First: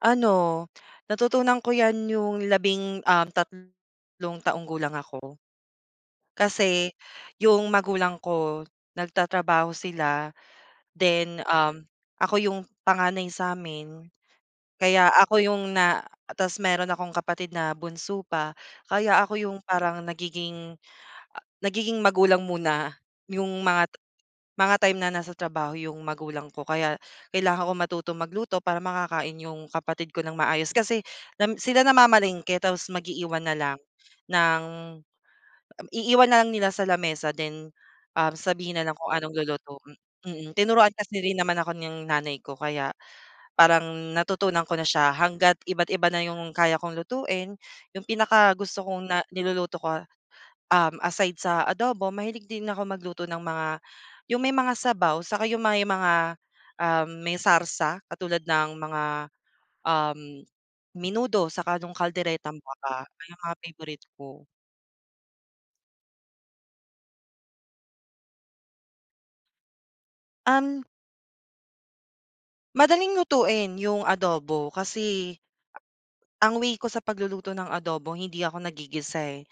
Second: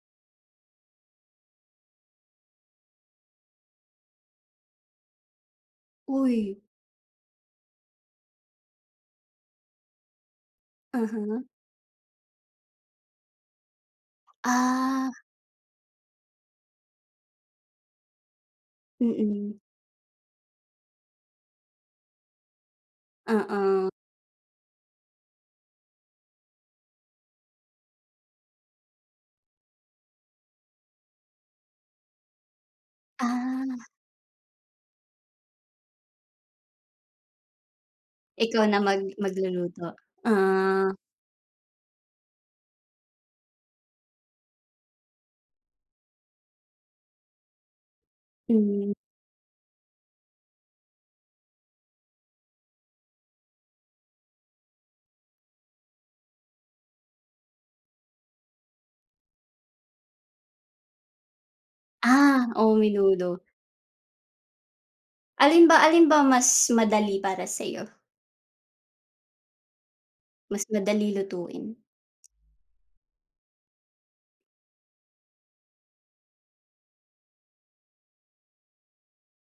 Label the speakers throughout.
Speaker 1: Ano, natutunan ko 'yan yung labing, um, tat tatlong gulang ako.
Speaker 2: Uy.
Speaker 1: Kasi yung magulang ko nagtatrabaho sila then,
Speaker 2: Mhm.
Speaker 1: um, ako yung panganay sa'min. Kaya
Speaker 2: Ah.
Speaker 1: ako yung na tas meron akong kapatid na bunso pa kaya ako
Speaker 2: Mm.
Speaker 1: yung parang nagiging nagiging magulang muna yung mga
Speaker 2: Oo.
Speaker 1: mga time na nasa trabaho yung magulang ko kaya kailangan ko matutong magluto para makakain yung kapatid ko ng maayos. Kasi nam sila namamalengke tapos mag-iiwan na lang
Speaker 2: Ah.
Speaker 1: ng, um, iiwan na lang nila sa lamesa then, um,
Speaker 2: Ikaw na
Speaker 1: sabihin na lang
Speaker 2: mag
Speaker 1: kung anong luluto,
Speaker 2: magluluto.
Speaker 1: mm. Tinuruan
Speaker 2: Ah.
Speaker 1: kasi rin naman ako ng nanay ko kaya parang natutunan ko na siya hangga't iba't iba na 'yong kaya kong lutuin. 'Yong pinakagusto
Speaker 2: Hmm.
Speaker 1: kong na niluluto ko, um, aside sa adobo, mahilig din ako magluto ng mga 'yong may mga sabaw saka 'yong may mga, um, may sarsa katulad ng mga, um, menudo saka nung
Speaker 2: Ah,
Speaker 1: calderetang
Speaker 2: oh,
Speaker 1: baka,
Speaker 2: menudo.
Speaker 1: mga favorite ko.
Speaker 2: Alin ba alin ba mas madali para sa'yo? Mas
Speaker 1: Um
Speaker 2: madali lutuin?
Speaker 1: Madaling lutuin yung adobo kasi ang way ko sa pagluluto ng adobo hindi ako naggigisa, eh.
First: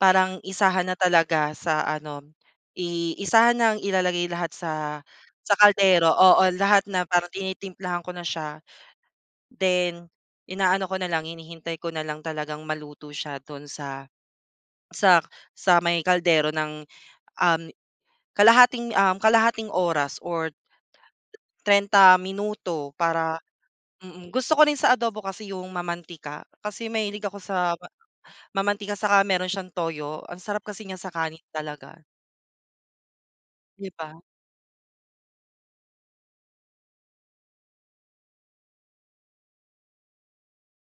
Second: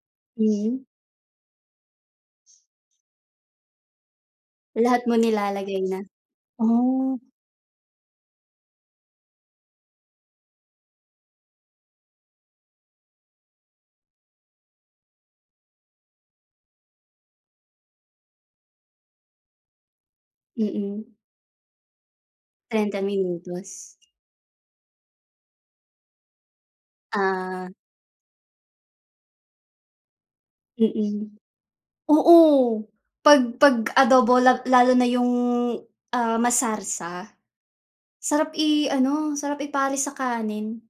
Speaker 1: Parang
Speaker 2: Hmm.
Speaker 1: isahan na talaga sa ano, i isahan nang ilalagay lahat sa
Speaker 2: Lahat mo
Speaker 1: sa
Speaker 2: nilalagay na?
Speaker 1: kaldero, oo. Lahat na
Speaker 2: Oh.
Speaker 1: parang tinitimplahan ko na siya. Then, inaano ko na lang, hinihintay ko na lang talagang maluto siya dun sa sa sa may kaldero ng, um, kalahating, um, kalahating oras or
Speaker 2: Mm.
Speaker 1: 30 minuto
Speaker 2: Trenta
Speaker 1: para
Speaker 2: minutos.
Speaker 1: mm. Gusto ko rin sa adobo kasi yung mamantika. Kasi mahilig ako
Speaker 2: Ah.
Speaker 1: sa mamantika saka meron siyang toyo, ang sarap kasi niya sa
Speaker 2: Mm.
Speaker 1: kanin talaga.
Speaker 2: Oo, 'pag 'pag
Speaker 1: Di ba?
Speaker 2: adobo la lalo na yung, ah, masarsa. Sarap i-ano, sarap i-pares sa kanin.